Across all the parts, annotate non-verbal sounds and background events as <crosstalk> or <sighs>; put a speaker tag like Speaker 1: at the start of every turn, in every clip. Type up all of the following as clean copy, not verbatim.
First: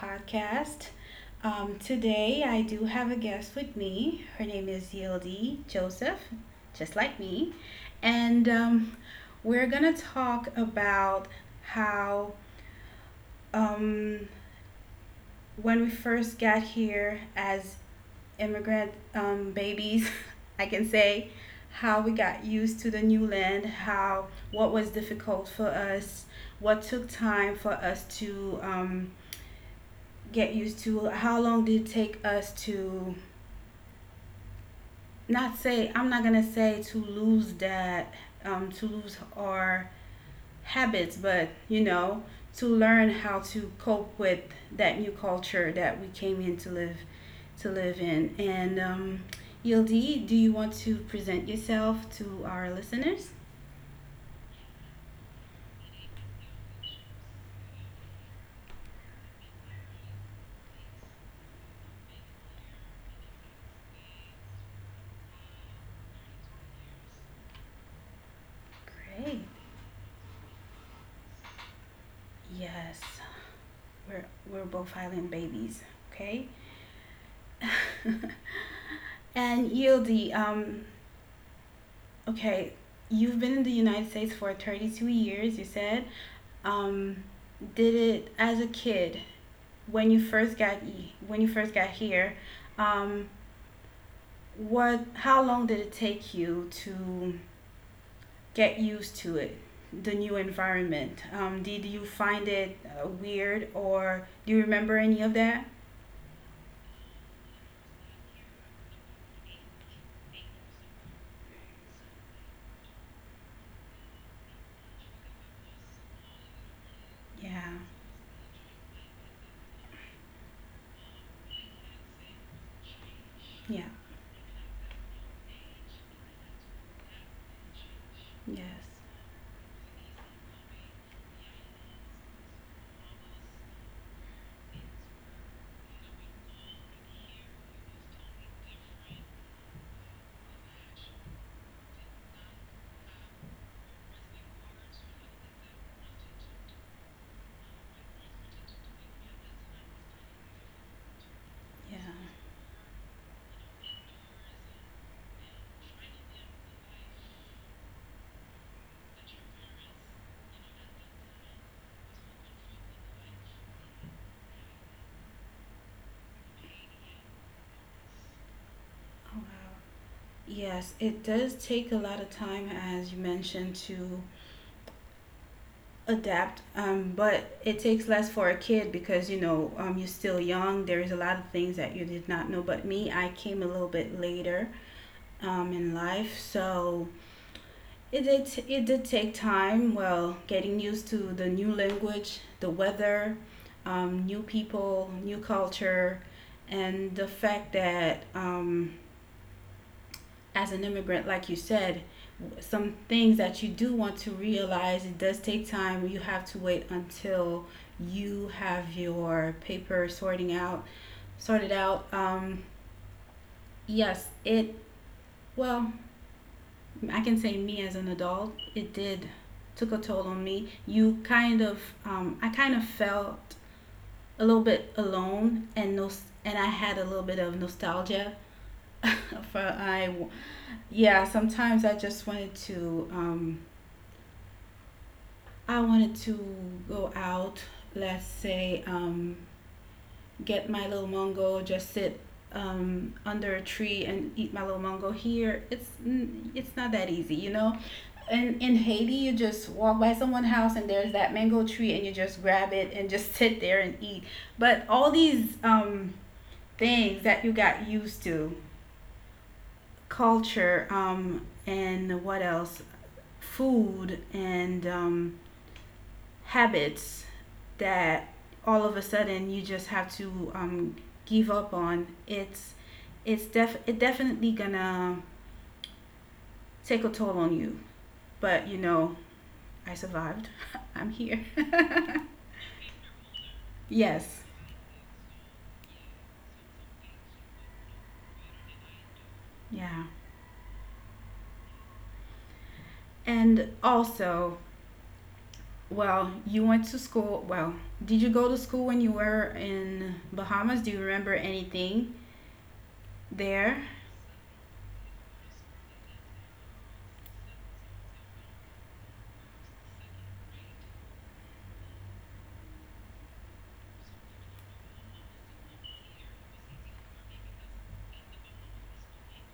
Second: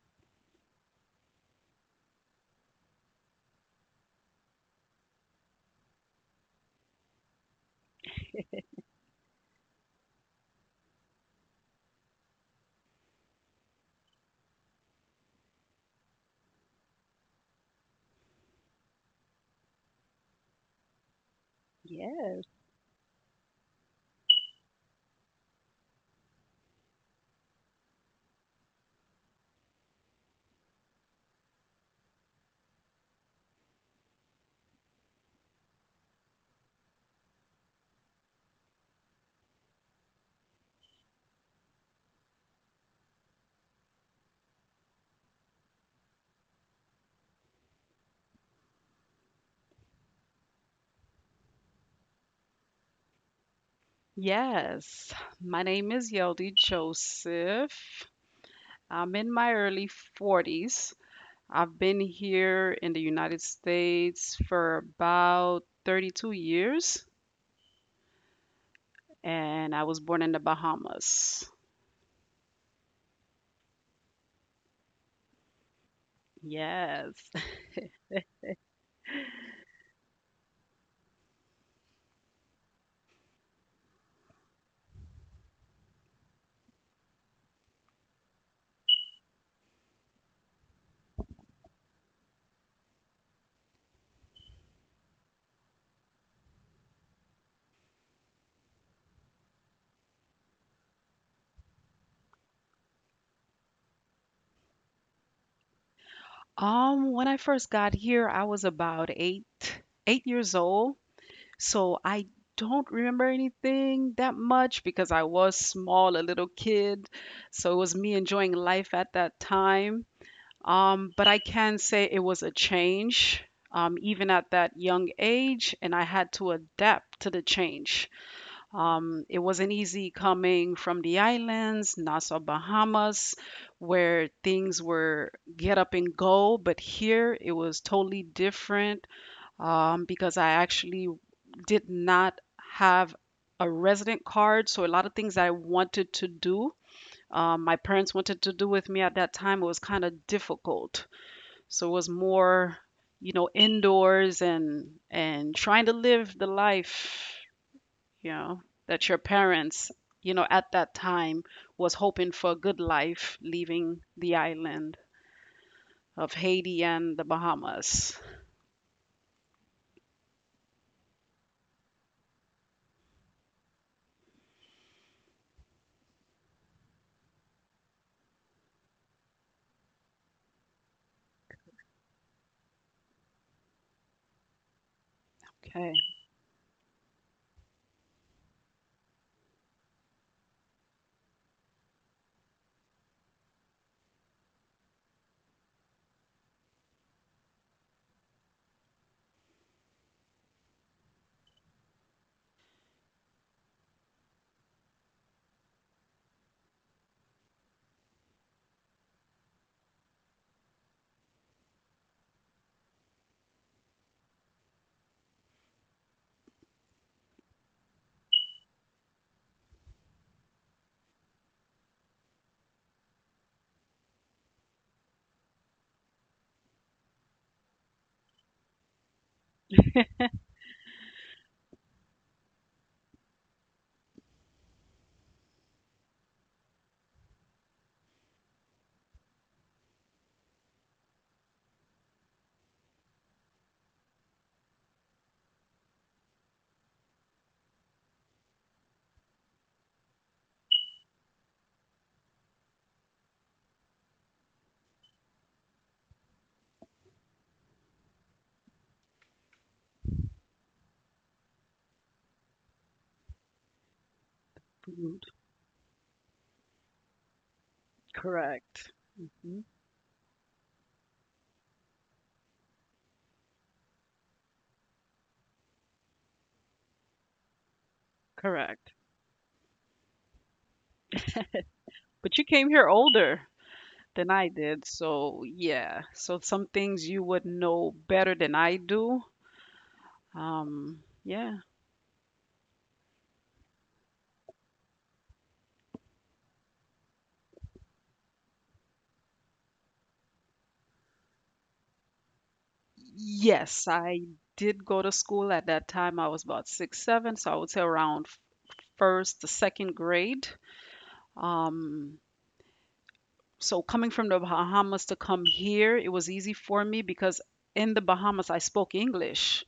Speaker 1: podcast. Today, I do have a guest with me. Her name is Yildi Joseph, just like me. And We're going to talk about how um, when we first got here as immigrant babies, <laughs> I can say how we
Speaker 2: Yes,
Speaker 1: got used to the new land, how what was difficult for us, what took time for us to get used to, how long did it take us to not say I'm not gonna say to lose that to lose our habits, but to learn how to cope with that new culture that we came in to live in. And Yildi, do you want to present yourself to our listeners?
Speaker 2: yes. My name is Yeldy Joseph. I'm in my early 40s. I've been here in the United States for about 32 years,
Speaker 1: Great.
Speaker 2: and I was born in the Bahamas.
Speaker 1: Yes, we're we're both island babies. Okay.
Speaker 2: Yes. <laughs>
Speaker 1: <laughs> And Yildi, okay, you've been in the United States for 32 years. You said, um, did it as a kid. When you first got here, um, what how long did it take you to get used to it, the new environment? Did you find it weird, or do you remember any of that?
Speaker 2: When I first got here, I was about 8 years old. So I don't remember anything that much because I was small, a little kid. So it
Speaker 1: Yeah.
Speaker 2: was me enjoying life at that time. But I can say it was a change,
Speaker 1: Yeah.
Speaker 2: even at that young age, and I had to adapt to the change.
Speaker 1: Yes.
Speaker 2: It wasn't easy coming from the islands, Nassau, Bahamas, where things were get up and go, but here it was totally different because I actually did not have a resident card. So a lot of things that I wanted to do, my parents wanted to do with me at that time, it was kind of difficult. So it
Speaker 1: Yeah.
Speaker 2: was more, indoors and trying to live the life, you know, that your parents, at that time was hoping for a good life leaving the island of Haiti and the Bahamas.
Speaker 1: Oh, wow. Yes, it does take a lot of time, as you mentioned, to adapt, but it takes less for a kid because, you know, you're still young, there is a lot of things that you did not know. But me, I came a little bit later
Speaker 2: Okay.
Speaker 1: in life, so it did take time. Well, getting used to the new language, the weather, new people, new culture, and the fact that, as an immigrant, like you said, some things that you do want to realize, it does take time. You have to wait until you have your paper sorting out sorted out. Yes it well I can say, me as an adult, it did took a toll on me. You kind of, I kind of felt a little bit alone, and no and I had a little bit of nostalgia. <laughs> for I yeah Sometimes I just wanted to, I wanted to go out, let's say, get my little mango, just sit under a tree and eat my little mango. Here, it's not that easy, you know. And in Haiti, you just walk by someone's house and there's that mango tree and you just grab it and just <laughs> sit there and eat. But all these things that you got used to, culture, food, and
Speaker 2: Mhm.
Speaker 1: um, habits that
Speaker 2: Correct.
Speaker 1: all of a sudden you just have to, give up on, it definitely gonna take a toll on you. But you
Speaker 2: Correct.
Speaker 1: know, I survived. <laughs> I'm here. <laughs>
Speaker 2: But you came here older than I
Speaker 1: Yes.
Speaker 2: did, so yeah. So some things you would know better than I do.
Speaker 1: Yeah.
Speaker 2: Yeah.
Speaker 1: And also, well, you went to school. Well, did you go to school when you were in Bahamas? Do you remember anything
Speaker 2: Yes,
Speaker 1: there?
Speaker 2: I did go to school at that time. I was about six, seven, so I would say around first to second grade. Um, so coming from the Bahamas to come here, it was easy for me because in the Bahamas I spoke English.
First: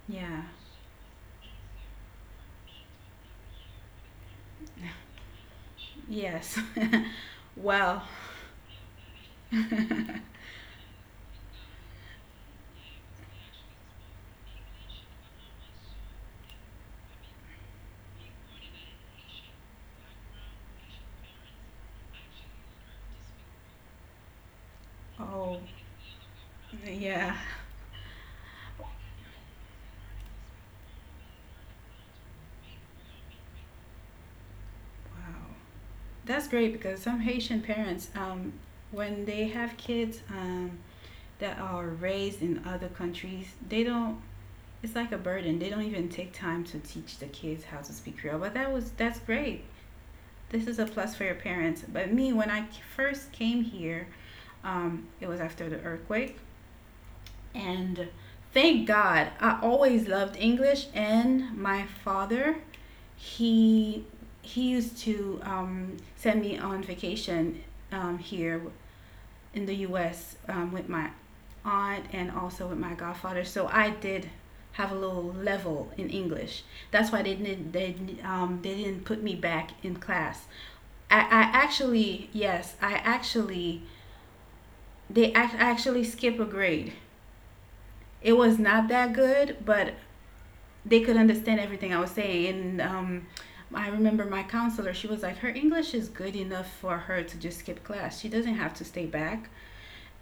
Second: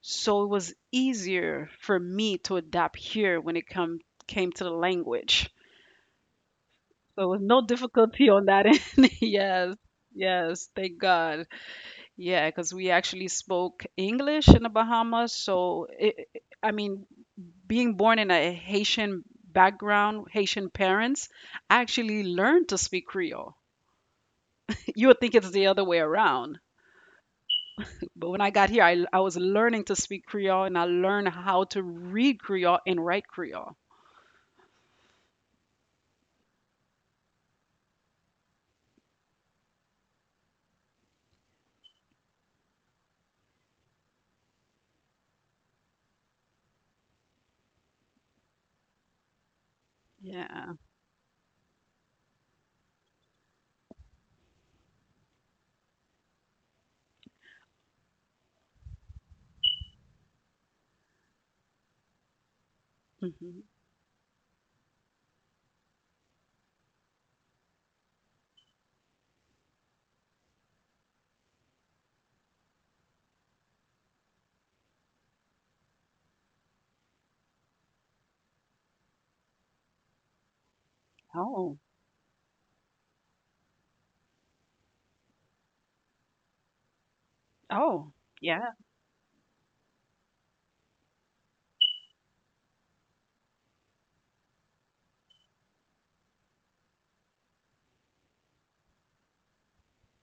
Speaker 2: So
Speaker 1: Yeah.
Speaker 2: it was easier for me to adapt here when it come came to the language.
Speaker 1: Yes. <laughs>
Speaker 2: So it was no
Speaker 1: Well,
Speaker 2: difficulty on that end. <laughs> Yes.
Speaker 1: <laughs>
Speaker 2: Yes, thank God. Yeah, because we actually spoke English in the Bahamas. So, I mean, being born in a Haitian background, Haitian parents, I actually learned to speak Creole. <laughs> You would think it's
Speaker 1: oh,
Speaker 2: the other way around.
Speaker 1: yeah.
Speaker 2: But when I got here, I was learning to speak Creole and I learned how to read Creole and write Creole.
Speaker 1: Wow, that's great, because some Haitian parents, when they have kids that are raised in other countries, they don't. It's like a burden. They don't even take time to teach the kids how to speak Creole. But that's great. This is
Speaker 2: Yeah.
Speaker 1: a plus for your parents. But me, when first came here, it was after the earthquake, and thank God, I always loved English. And my father,
Speaker 2: Hmm.
Speaker 1: he he used to send me on vacation, here in the U.S. With my aunt and also with my godfather. So I did have a little level in English. That's why they didn't put me back in class. I, I
Speaker 2: Oh,
Speaker 1: actually yes I actually, they actually skip a grade.
Speaker 2: oh,
Speaker 1: It was
Speaker 2: yeah.
Speaker 1: not that good, but they could understand everything I was saying. And I remember my counselor, she was like, her English is good enough for her to just skip class. She doesn't have to stay back.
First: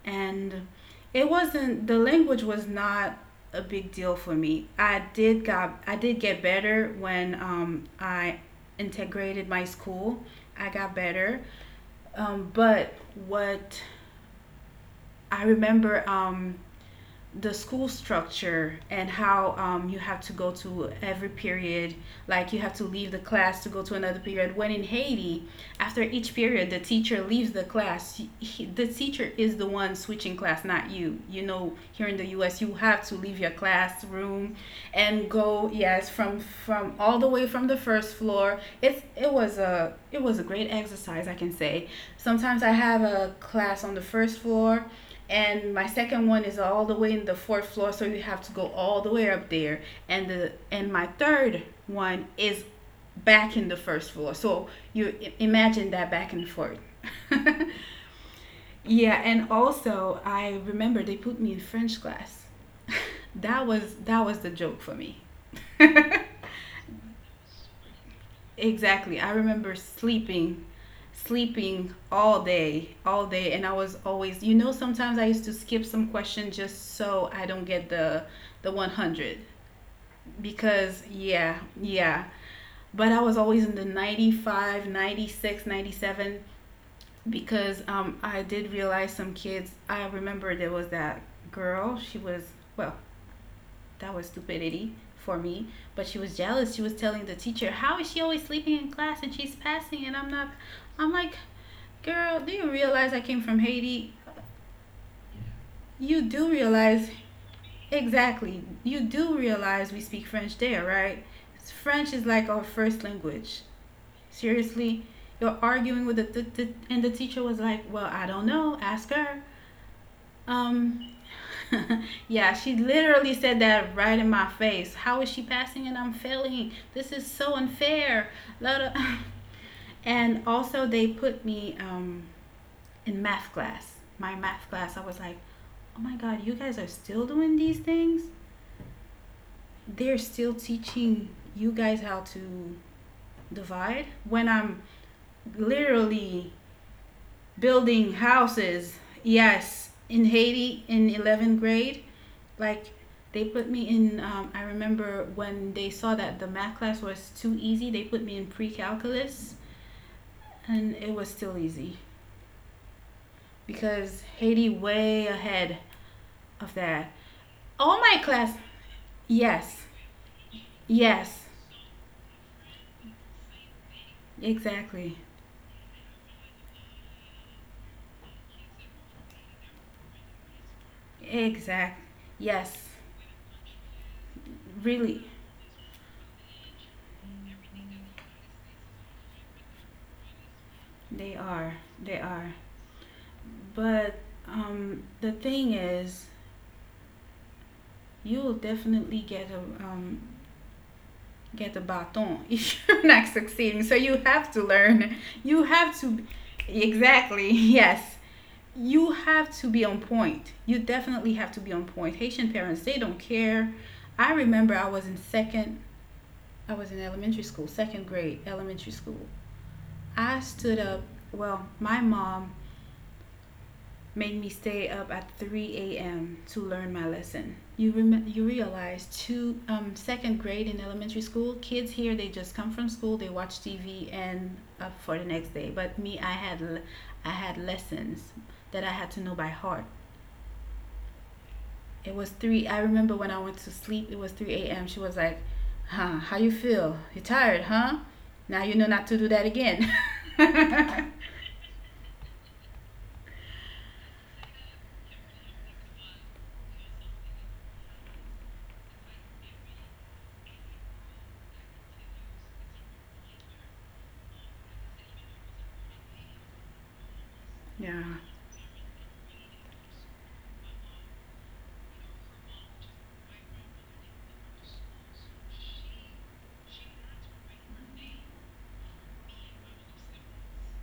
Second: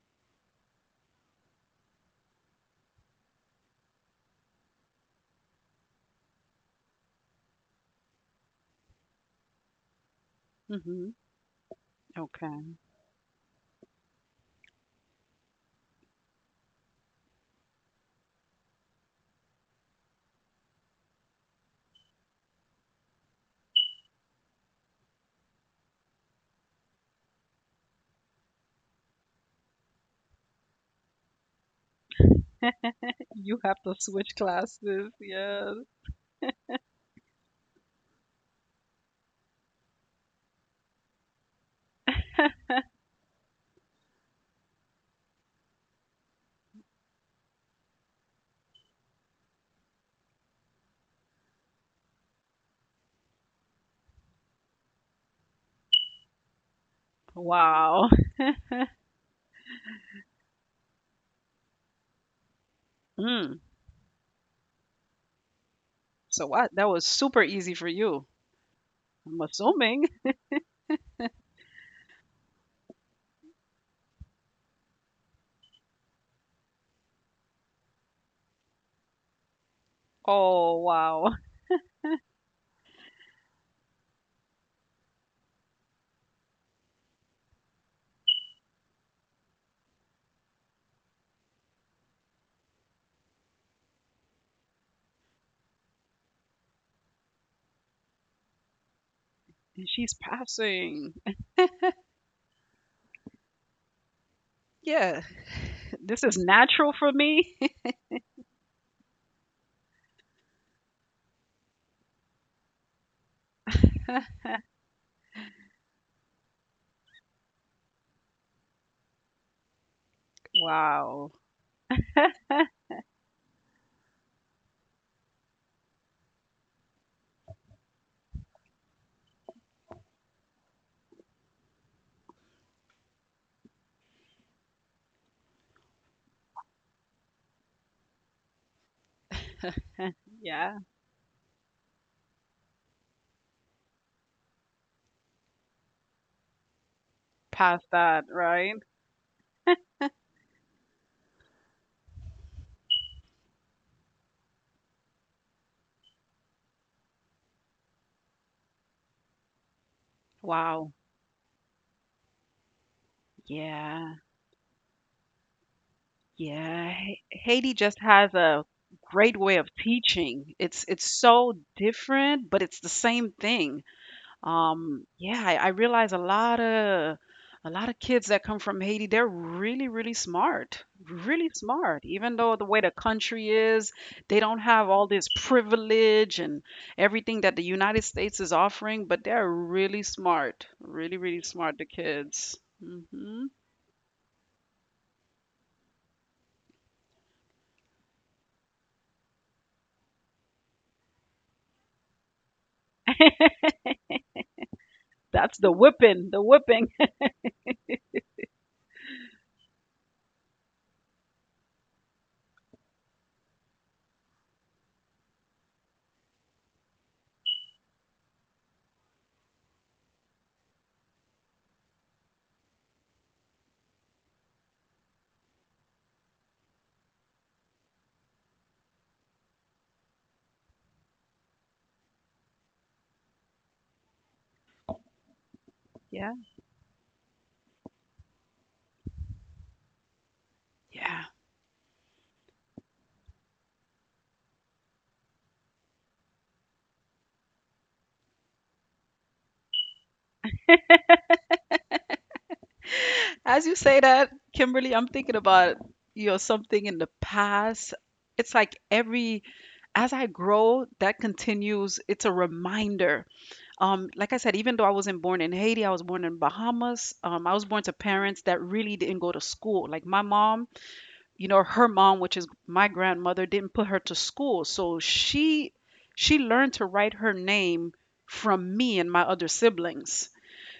Speaker 1: And it wasn't, the language was not a big deal for me. I did get better when, I integrated my school. I got
Speaker 2: Hmm.
Speaker 1: better.
Speaker 2: Okay.
Speaker 1: But What I remember, the school structure and how, you have to go to every period, like you have to leave the class to go to another period. When in Haiti, after each period, the teacher leaves the class. The teacher is the one switching class, not you. You know, here in the U.S., you have to leave your
Speaker 2: You have to switch
Speaker 1: classroom
Speaker 2: classes.
Speaker 1: and go.
Speaker 2: Yes.
Speaker 1: Yes, from all the way from the first floor. It was a great exercise, I can say. Sometimes I have a class on the first floor and my second one is all the way in the fourth floor, so you have to go all the way up there, and my third one is back in the first floor, so you imagine that back and forth. <laughs>
Speaker 2: Wow.
Speaker 1: Yeah. And also, I remember they put me in French class. <laughs> that
Speaker 2: Mm.
Speaker 1: was that was the joke for me. <laughs>
Speaker 2: So what? That was super easy for you.
Speaker 1: Exactly. I
Speaker 2: I'm
Speaker 1: remember
Speaker 2: assuming.
Speaker 1: sleeping all day, and I was always, you know, sometimes I used to skip some question just so I don't get the 100,
Speaker 2: Oh,
Speaker 1: because
Speaker 2: wow.
Speaker 1: yeah, yeah. But I was always in the 95, 96, 97, because I did realize some kids. I remember there was that girl, well, that was stupidity for me. But she was jealous. She was telling the teacher, "How is she always sleeping in class and she's
Speaker 2: And
Speaker 1: passing and
Speaker 2: she's
Speaker 1: I'm not?" I'm
Speaker 2: passing.
Speaker 1: like, "Girl, do you realize I came from Haiti?
Speaker 2: Yeah.
Speaker 1: You
Speaker 2: This
Speaker 1: do
Speaker 2: is natural
Speaker 1: realize,
Speaker 2: for me.
Speaker 1: exactly. You do realize we speak French there, right? French is like our first language.
Speaker 2: <laughs>
Speaker 1: Seriously." You're arguing with the and the teacher was like, "Well, I don't know. Ask her." Um,
Speaker 2: Wow.
Speaker 1: <laughs> yeah, she literally said that right in my face. How is she passing and I'm failing? This is so unfair. <laughs> And also, they put me, in math class. My math class, I was like, oh my God, you guys are still doing these things? They're still
Speaker 2: Yeah.
Speaker 1: teaching you guys how to divide when I'm literally
Speaker 2: Past
Speaker 1: building
Speaker 2: that, right?
Speaker 1: houses. Yes, in Haiti in 11th grade, like they put me in. I remember when they saw that the math class was too easy, they put me in pre calculus, and
Speaker 2: Wow.
Speaker 1: it was still easy because
Speaker 2: Yeah.
Speaker 1: Haiti way ahead of
Speaker 2: Yeah.
Speaker 1: that.
Speaker 2: Haiti
Speaker 1: All
Speaker 2: just
Speaker 1: my
Speaker 2: has
Speaker 1: class,
Speaker 2: a great way of
Speaker 1: yes,
Speaker 2: teaching. It's
Speaker 1: yes,
Speaker 2: so different, but it's the same thing.
Speaker 1: exactly,
Speaker 2: Yeah, I realize a lot of kids that come from Haiti, they're really, really smart, really
Speaker 1: exact,
Speaker 2: smart. Even though
Speaker 1: yes,
Speaker 2: the way the country is, they don't have all
Speaker 1: really,
Speaker 2: this privilege and everything that the United States is offering, but they're really smart, really,
Speaker 1: they
Speaker 2: really
Speaker 1: are,
Speaker 2: smart, the
Speaker 1: they are.
Speaker 2: kids. Hmm.
Speaker 1: But the thing is, you'll definitely get a, um, get a baton <laughs> if you're not succeeding.
Speaker 2: <laughs>
Speaker 1: So you have to learn. You
Speaker 2: That's the
Speaker 1: have to,
Speaker 2: whipping, the whipping.
Speaker 1: exactly. <laughs> Yes. You have to be on point. You definitely have to be on point. Haitian parents, they don't care. I remember I was in second. I was in elementary school, second grade elementary school. I stood up. Well, my mom made me stay up at 3 a.m. to learn my lesson. You realize two second grade in elementary school kids here, they just come from school, they watch TV and up for the next day. But me,
Speaker 2: Yeah,
Speaker 1: I had lessons that I had to know by heart.
Speaker 2: yeah.
Speaker 1: It was three. I remember when I went to sleep it was 3 a.m. She was like, "Huh? How you feel? You tired? Huh? Now you know not to do that again." <laughs>
Speaker 2: As you say that, Kimberly, I'm thinking about something in the past. It's like every as I grow, that continues. It's a reminder. Like I said, even though I wasn't born in Haiti, I was born in Bahamas. I was born to
Speaker 1: Yeah,
Speaker 2: parents that really didn't go to school. Like my mom, her mom, which is my grandmother, didn't put her to school, so she learned to write her name from me and my other siblings.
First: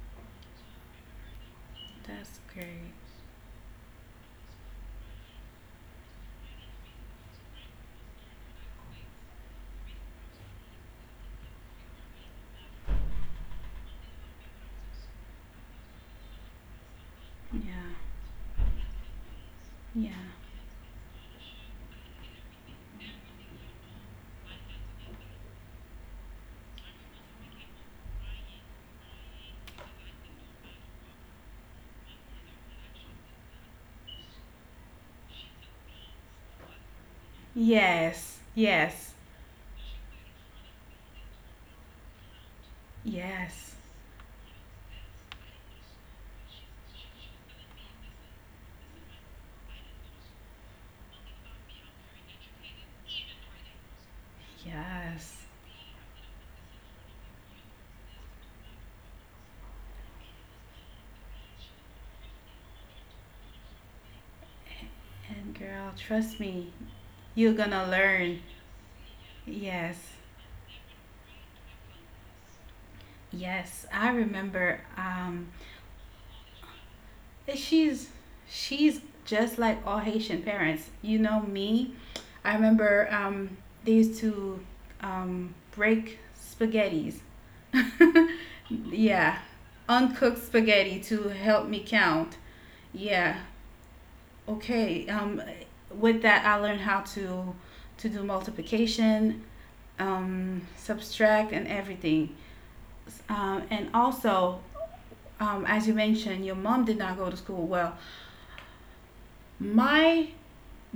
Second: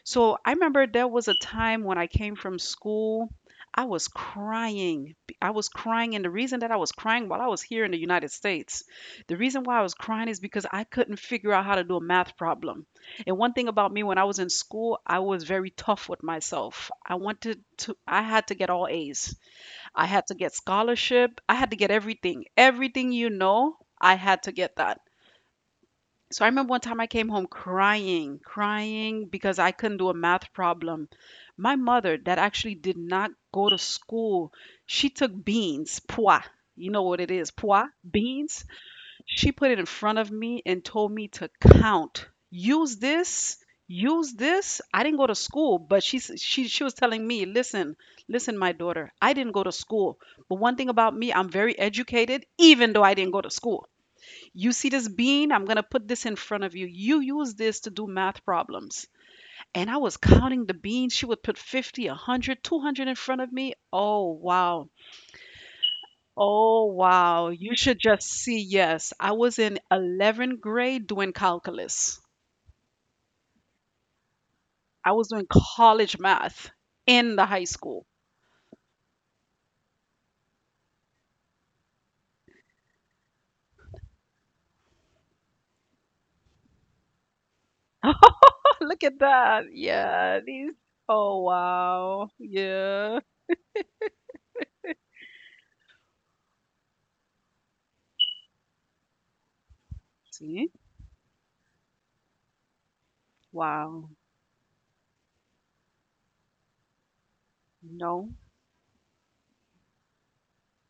Speaker 2: So I remember there was a time when I came
Speaker 1: that's
Speaker 2: from
Speaker 1: great.
Speaker 2: school, I was crying. I was crying, and the reason that I was crying while I was here in the United States, the reason why I was crying is because I couldn't figure out how to do a math problem. And one thing about me when I was in school, I was very tough with myself.
Speaker 1: Yeah,
Speaker 2: I had to get all A's. I
Speaker 1: yeah.
Speaker 2: had to get scholarship. I had to get everything. Everything, I had to get that. So I remember one time I came home crying, crying because I couldn't do a math problem. My mother, that actually did not go to school, she took beans, pois. You know what it is, pois,
Speaker 1: Yes,
Speaker 2: beans.
Speaker 1: yes,
Speaker 2: She put it in front of me and told me to count. Use this,
Speaker 1: yes,
Speaker 2: use this. I didn't go to school, but she s- she was telling me, "Listen, listen, my daughter, I didn't go to school, but one thing about me, I'm very educated, even though I didn't go to school." You see this
Speaker 1: yes.
Speaker 2: bean? I'm going to put this in front of you. You use this to do math problems. And I was counting the beans. She would put 50, 100, 200 in front of me. Oh, wow.
Speaker 1: And girl, trust me,
Speaker 2: Oh, wow.
Speaker 1: you're
Speaker 2: You
Speaker 1: gonna
Speaker 2: should just
Speaker 1: learn.
Speaker 2: see. Yes, I was in
Speaker 1: Yes,
Speaker 2: 11th grade doing calculus.
Speaker 1: yes. I remember.
Speaker 2: I was doing college math in the high school.
Speaker 1: She's she's just like all Haitian parents. You know me. I remember they used to break spaghettis. <laughs>
Speaker 2: <laughs> Look at
Speaker 1: Yeah,
Speaker 2: that.
Speaker 1: uncooked
Speaker 2: Yeah. These.
Speaker 1: spaghetti to
Speaker 2: Oh,
Speaker 1: help me
Speaker 2: wow.
Speaker 1: count.
Speaker 2: Yeah.
Speaker 1: Yeah. Okay. With that, I learned how to do multiplication,
Speaker 2: See?
Speaker 1: subtract, and everything. Um, and
Speaker 2: Wow.
Speaker 1: also, as you mentioned, your mom did not go to school. Well,
Speaker 2: No.
Speaker 1: my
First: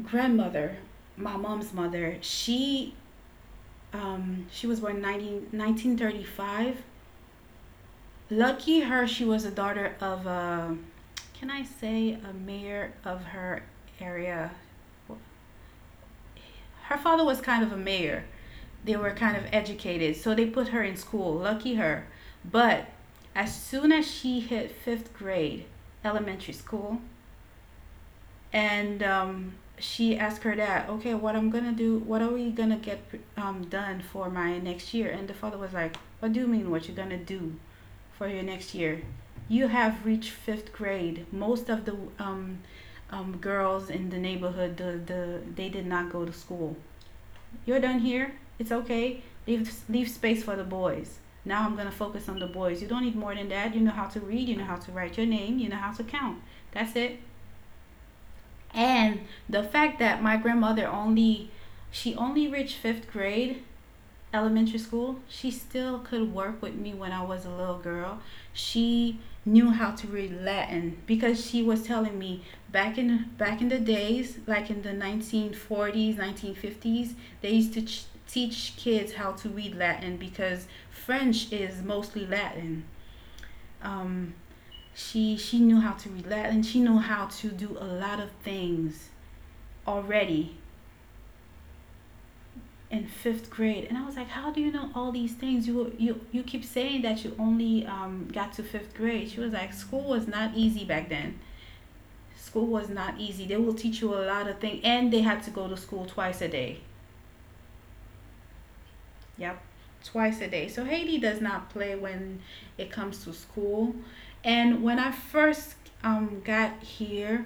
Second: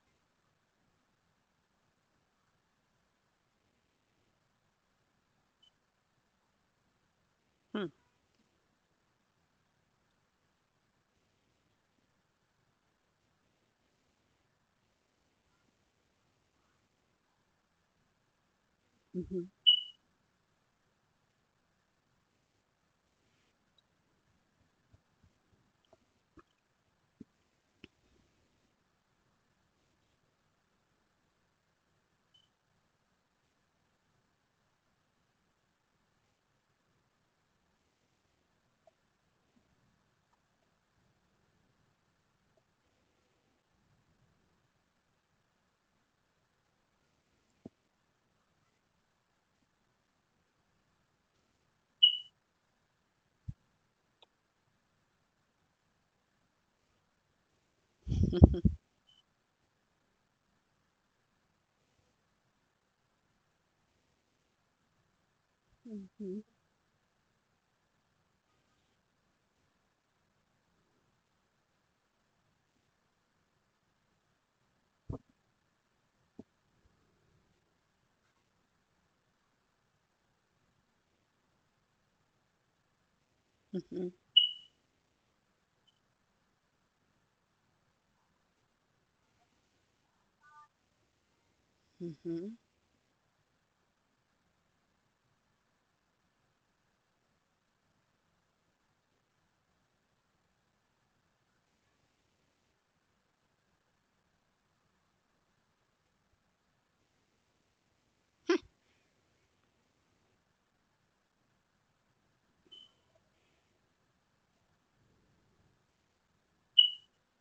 Speaker 1: grandmother, my mom's mother, she, she was born 1935.
Speaker 2: Hmm.
Speaker 1: Lucky her, she was a daughter of a, can I say, a mayor of her area. Her father was kind of a mayor. They were kind of
Speaker 2: Mhm.
Speaker 1: educated, so they put her in school. Lucky her. But as soon as she hit fifth grade, elementary school, and she asked her dad, "Okay, what I'm gonna do? What are we gonna get, done for my next year?" And the father was like, "What do you mean? What you are gonna do for your next year? You have reached fifth grade. Most of the girls in the neighborhood, they did not go to school. You're done here. It's okay. Leave space for the boys. Now I'm gonna focus on the boys. You don't need more than that. You know how to read. You know how to write your name. You know how to count. That's it."
Speaker 2: <laughs>
Speaker 1: And the fact that my grandmother only, she only reached fifth grade elementary school, she still could
Speaker 2: Mhm.
Speaker 1: work with me when I was a little girl. She knew how to read Latin because she was telling me back in the days, like in the 1940s, 1950s, they used to teach kids how to read Latin because French is mostly Latin.
Speaker 2: Mhm,
Speaker 1: Um, she knew how to read Latin. She knew how to do a lot of things already
Speaker 2: mhm,
Speaker 1: in fifth grade. And I was like, how do you know all these things? You keep saying that you only got to fifth grade. She was like, school was not easy back then. School was not easy. They will teach you a lot of things, and they had to go to school twice a day. Yep, twice a day. So Haiti does not play when it comes to school. And when I first got here,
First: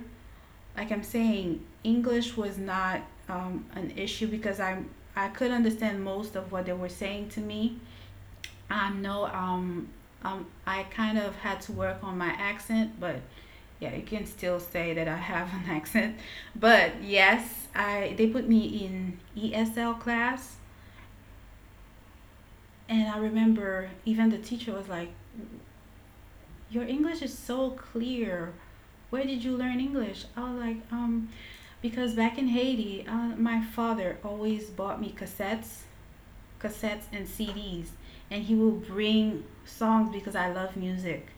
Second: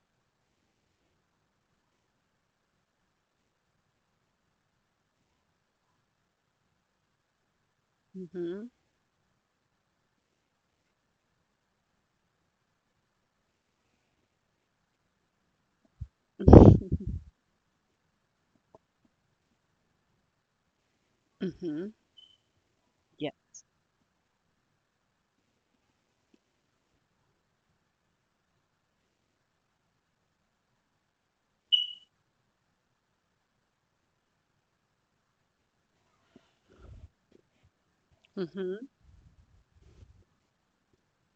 Speaker 1: like I'm saying, English was not an issue because I could understand most of what they were saying to me.
Speaker 2: mhm.
Speaker 1: I know I kind of had to work on my accent, but yeah, you can still say that I have an <laughs> accent.
Speaker 2: Mhm. <laughs>
Speaker 1: But yes, I they put me in ESL class, and I
Speaker 2: Yeah.
Speaker 1: remember even the teacher was like, "Your English is so clear. Where did you learn English?" I was like, because back in Haiti, my father always bought me cassettes, cassettes and CDs, and he will
Speaker 2: Mhm.
Speaker 1: bring songs because I love music.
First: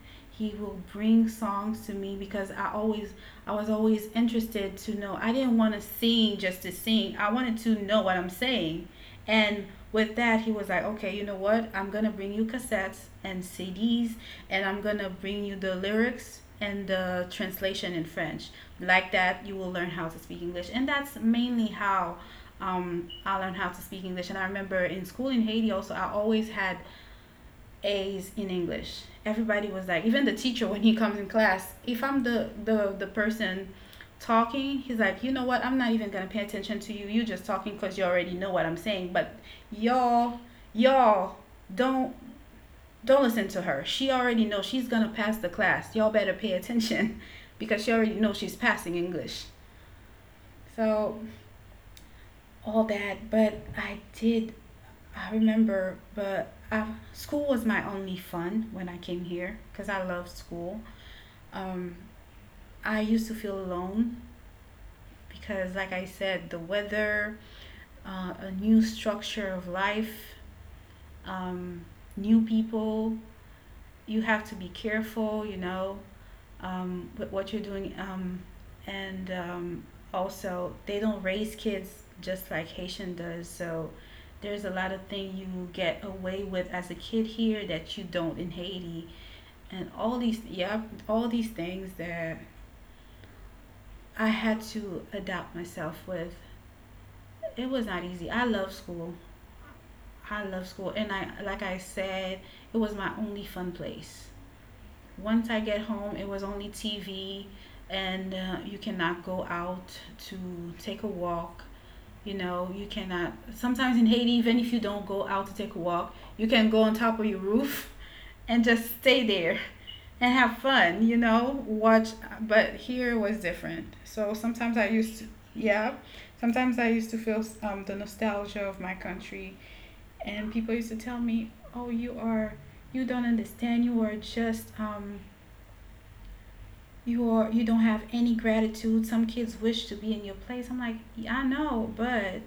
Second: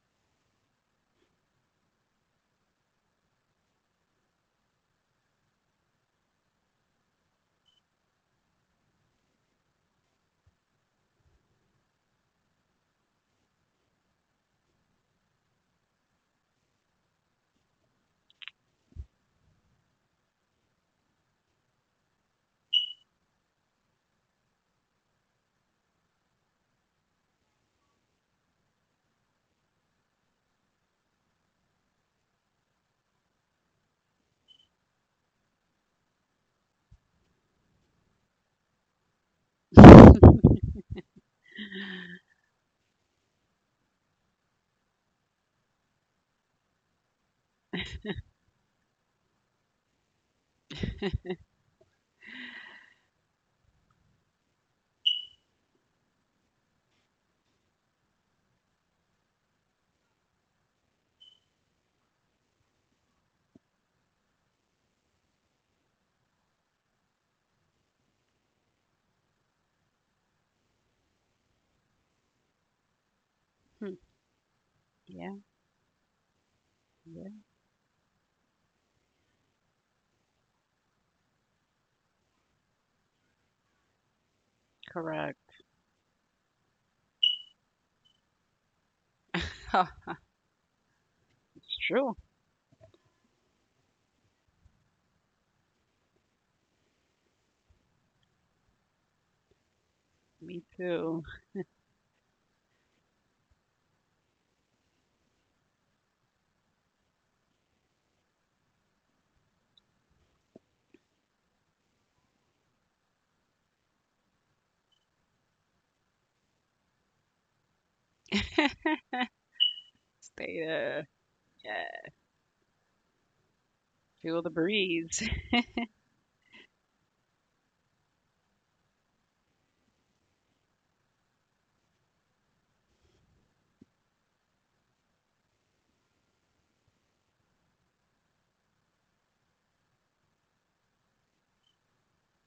Speaker 1: He will bring songs to me because I always, I was always interested to know. I didn't want to sing just to sing. I wanted to know what I'm saying. And with that, he was like, "Okay, you know what? I'm going to bring you cassettes and CDs, and I'm going to bring you the lyrics and the translation in French. Like that, you will learn how to speak English." And that's mainly how I learned how to speak English. And I remember in school in Haiti also, I always had A's in English. Everybody was like, even the teacher when he comes in class, if I'm the person talking, he's like, you know what? I'm not even gonna pay attention to you. You just talking because you already know what I'm saying. But y'all,
Speaker 2: <laughs>
Speaker 1: y'all, don't don't listen to her. She already knows she's gonna pass the class. Y'all better pay attention <laughs> because she already knows she's passing English. So all that, but I remember, but school was my only fun when I came here because I loved school. Um, I used to feel alone because, like I said, the weather, a new structure of life, um, new people,
Speaker 2: Hmm.
Speaker 1: you have to be
Speaker 2: Yeah,
Speaker 1: careful, you know,
Speaker 2: yeah,
Speaker 1: with what you're doing. And also, they don't raise kids just like Haitian does. So there's a lot of things you
Speaker 2: correct.
Speaker 1: get away with as a kid here that you don't in Haiti.
Speaker 2: Huh,
Speaker 1: And all these, yeah, all these
Speaker 2: it's
Speaker 1: things
Speaker 2: true.
Speaker 1: that I had to adapt myself with. It was not easy. I love school. I
Speaker 2: Me
Speaker 1: love school. And
Speaker 2: too.
Speaker 1: like I said, it was my only fun place. Once I get home, it was only TV, and you cannot go out to take a walk. You know, you cannot. Sometimes in Haiti, even if you don't go out to take a walk, you can go on top of your roof <laughs> and just
Speaker 2: <laughs>
Speaker 1: stay there and have
Speaker 2: Stay
Speaker 1: fun,
Speaker 2: there.
Speaker 1: you know,
Speaker 2: Yeah,
Speaker 1: watch. But here it was different. So
Speaker 2: feel the
Speaker 1: sometimes I used to,
Speaker 2: breeze.
Speaker 1: yeah, sometimes I used to feel the nostalgia of my country. And people used to tell me, oh, you don't understand, you are just you are, you don't have any gratitude. Some kids wish to be in your place. I'm like, yeah, I know, but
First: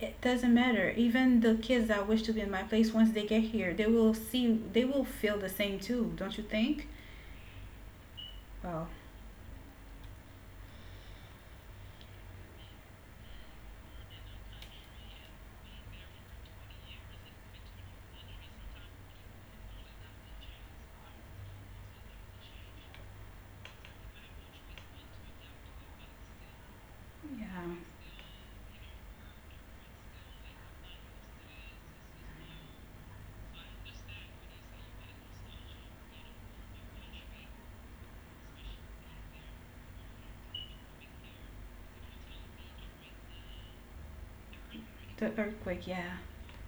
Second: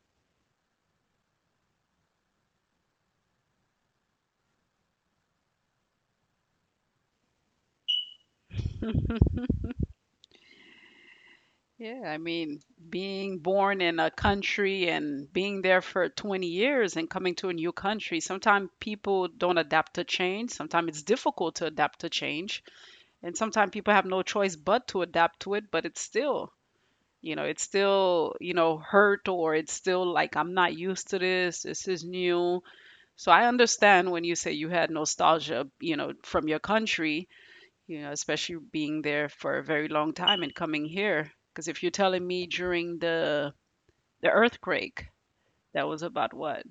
Speaker 1: it doesn't matter. Even the kids that wish to be in my place, once they get here, they will feel the same too, don't you think? Well,
Speaker 2: <laughs> Yeah, I mean, being born in a country and being there for 20 years and coming to a new country, sometimes people don't adapt to change. Sometimes it's difficult to adapt to change. And sometimes people have no choice but to adapt to it, but it's still you know it's
Speaker 1: yeah,
Speaker 2: still you know hurt, or it's still like I'm not used to this. Is new. So I understand when you say you had nostalgia from your country, especially being there for a very long time and coming here. Because if you're telling me during the earthquake,
Speaker 1: the
Speaker 2: that
Speaker 1: earthquake,
Speaker 2: was
Speaker 1: yeah.
Speaker 2: about what,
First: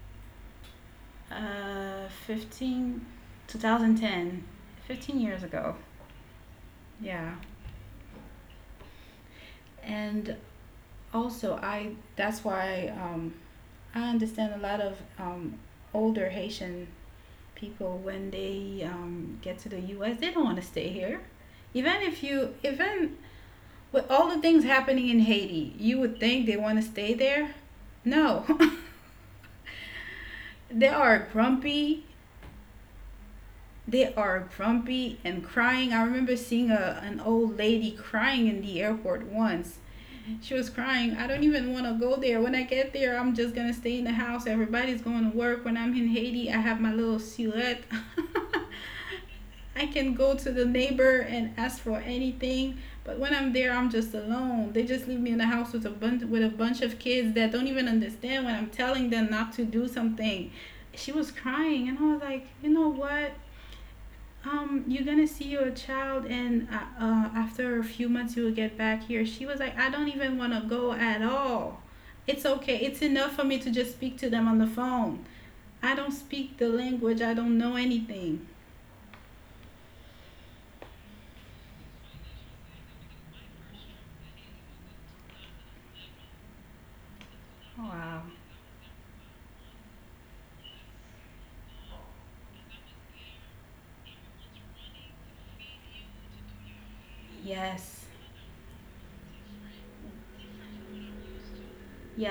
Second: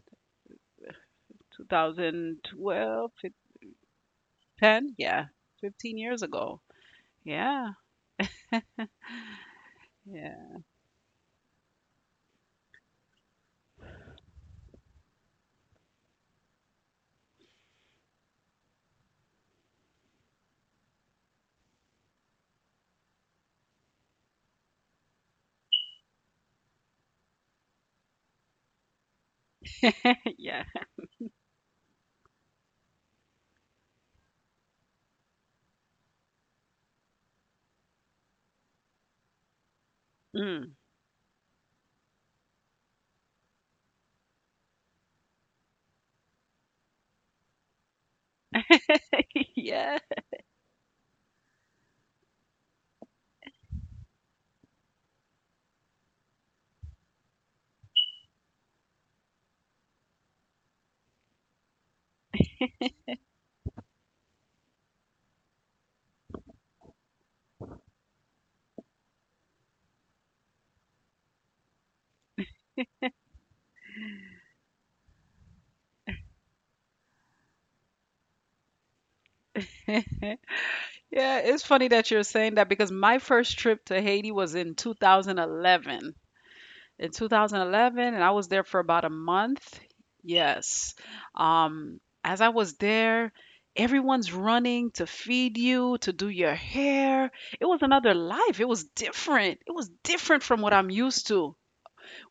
Speaker 1: 15
Speaker 2: 2012?
Speaker 1: 2010,
Speaker 2: 10?
Speaker 1: fifteen
Speaker 2: Yeah.
Speaker 1: years ago.
Speaker 2: 15 years ago.
Speaker 1: Yeah.
Speaker 2: Yeah.
Speaker 1: And
Speaker 2: Yeah.
Speaker 1: also, I that's why I understand a lot of older Haitian people when they get to the U.S. They don't want to stay here. Even if you, even with all the things happening in Haiti, you would think they want to stay there. No,
Speaker 2: <laughs> Yeah.
Speaker 1: <laughs> they are grumpy. They are grumpy and crying. I remember seeing a an old lady crying in the airport once. She
Speaker 2: Mm.
Speaker 1: was crying. I don't even want to go there. When I get there, I'm just going to stay in the house. Everybody's going to work. When I'm in Haiti, I have my little silhouette.
Speaker 2: <laughs>
Speaker 1: <laughs>
Speaker 2: Yeah.
Speaker 1: I can go to the neighbor and ask for anything, but when I'm there, I'm just alone. They just leave me in the house with a bunch of kids that don't even understand when I'm telling them not to do something. She was crying, and I was like, you know what? You're gonna see your child, and after a few months, you will get back here. She was like, I don't even want to go at all. It's okay. It's enough for me to just speak to them on the phone. I don't speak the language. I don't know anything.
Speaker 2: <laughs> Yeah, it's funny that you're saying that because my first trip to Haiti was in 2011. In 2011,
Speaker 1: Wow.
Speaker 2: and I was there for about a month. Yes. As I was there, everyone's running to feed you, to do your hair. It was
Speaker 1: Yes.
Speaker 2: another life. It was different. It was different from what I'm used to.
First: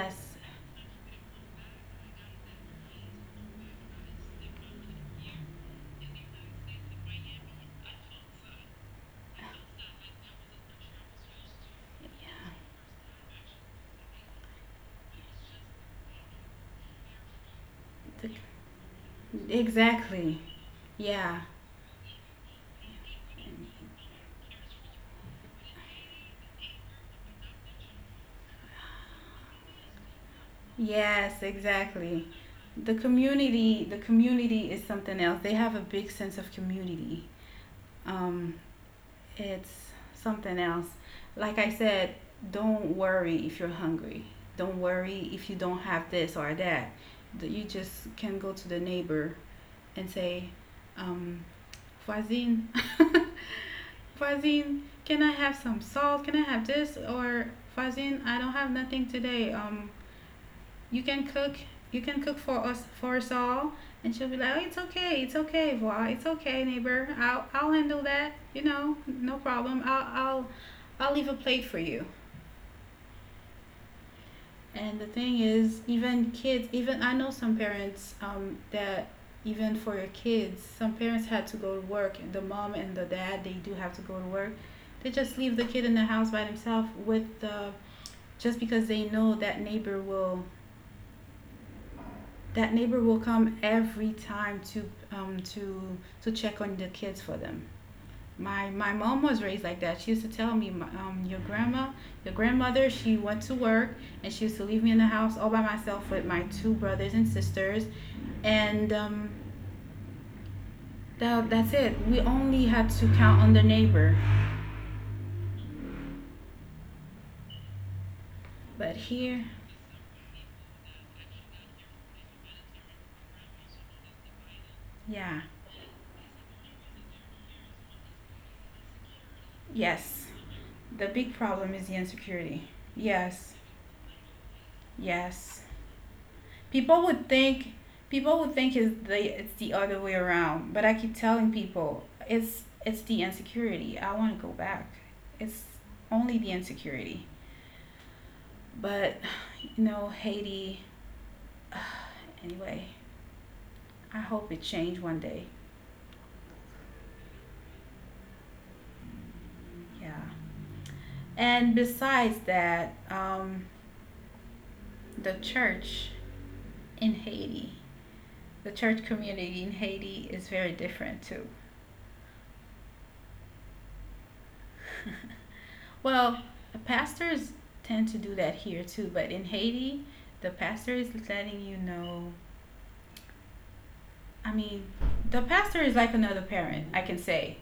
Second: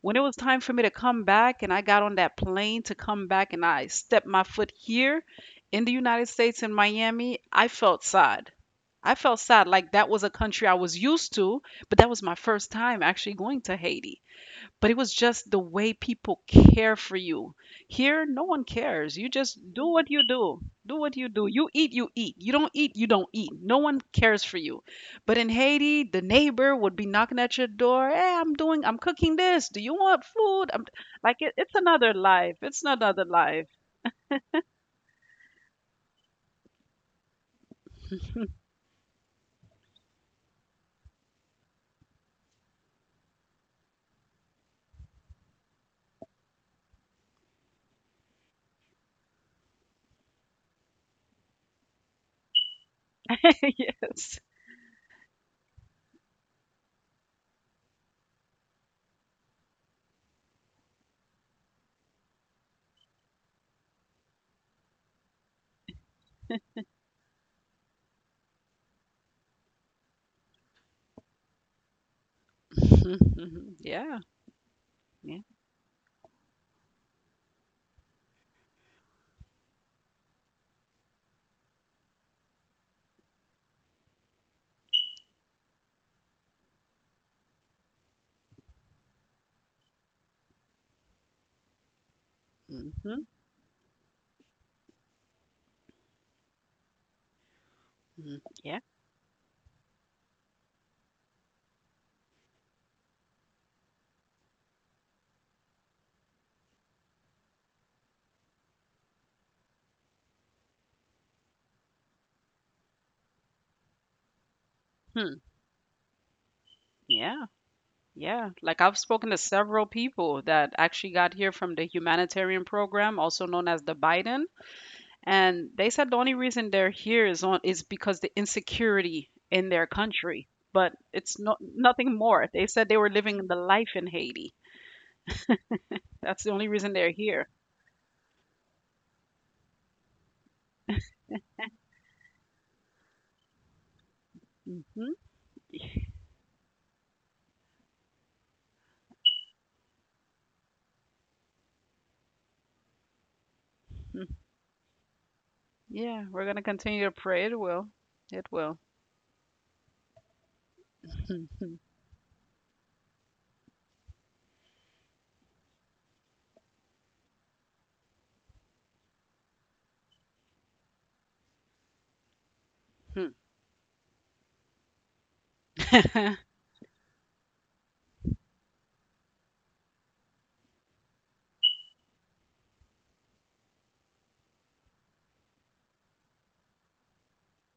Speaker 2: When it was time for me to come back, and I got on that plane to come back, and I stepped my foot here in the United States in Miami, I felt sad, like that was a country I was used to, but that was my
Speaker 1: Yeah.
Speaker 2: first time actually going to Haiti. But it was just the way people care for you. Here,
Speaker 1: The,
Speaker 2: no one cares. You just do what you
Speaker 1: exactly.
Speaker 2: do. Do what you
Speaker 1: Yeah.
Speaker 2: do. You eat, you eat. You don't eat, you don't eat. No one cares for you. But in Haiti, the neighbor would be knocking at your door. Hey, I'm cooking this. Do you want food? I'm like,
Speaker 1: Yes.
Speaker 2: it's another
Speaker 1: Exactly.
Speaker 2: life. It's
Speaker 1: The
Speaker 2: another life.
Speaker 1: community. The community is something else. They have a big sense of community. Um, it's something else. Like I said, don't worry if you're hungry. Don't worry if you don't have this or that. You just can go to the neighbor and say, um, voisine, <laughs>
Speaker 2: <laughs> Yes.
Speaker 1: voisine, can I have some salt? Can I have this? Or voisine, I don't have nothing today. You can cook you can cook for us all, and she'll be like, oh, it's okay, it's okay, Voa. It's okay, neighbor. I'll handle that, you know, no problem. I'll leave a plate for you.
Speaker 2: <laughs> Yeah.
Speaker 1: And the thing
Speaker 2: Mm-hmm.
Speaker 1: is, even kids, even I know some parents that, even for your kids, some parents had to go to work. The mom and the dad, they do have to go to work. They just leave the kid in the house by themselves with the just because they know that
Speaker 2: Mm-hmm.
Speaker 1: neighbor
Speaker 2: Yeah.
Speaker 1: will come every time to to check on the kids for them.
Speaker 2: Hmm.
Speaker 1: My
Speaker 2: Yeah.
Speaker 1: my mom was raised like that. She used to tell me, your grandmother, she went to work, and she used to leave me in the house all by myself with my two brothers and sisters, and that's it. We only had to count on the neighbor.
Speaker 2: Yeah, yeah. Like I've
Speaker 1: But
Speaker 2: spoken to
Speaker 1: here,
Speaker 2: several people that actually got here from the humanitarian program, also known as the Biden,
Speaker 1: yeah,
Speaker 2: and they said the only reason they're here is because the insecurity in their
Speaker 1: yes,
Speaker 2: country, but
Speaker 1: the
Speaker 2: it's
Speaker 1: big
Speaker 2: not
Speaker 1: problem is the
Speaker 2: nothing more. They
Speaker 1: insecurity.
Speaker 2: said they were living the
Speaker 1: Yes,
Speaker 2: life in Haiti.
Speaker 1: yes.
Speaker 2: That's the only reason they're
Speaker 1: People would
Speaker 2: here.
Speaker 1: think People would think it's the other way around, but I keep telling people it's the insecurity. I want to go back.
Speaker 2: Hmm.
Speaker 1: It's only the insecurity. But you know, Haiti. <sighs> Anyway,
Speaker 2: Mm.
Speaker 1: I hope it changed one day.
Speaker 2: Yeah, we're gonna continue to pray. It will. It will.
Speaker 1: Yeah.
Speaker 2: <laughs> Hmm.
Speaker 1: And besides that, the church in Haiti, the church community in Haiti is very different too.
Speaker 2: <laughs>
Speaker 1: Well, the pastors tend to do that here too, but in Haiti, the pastor is letting you know. I mean, the pastor is like another parent, I can say.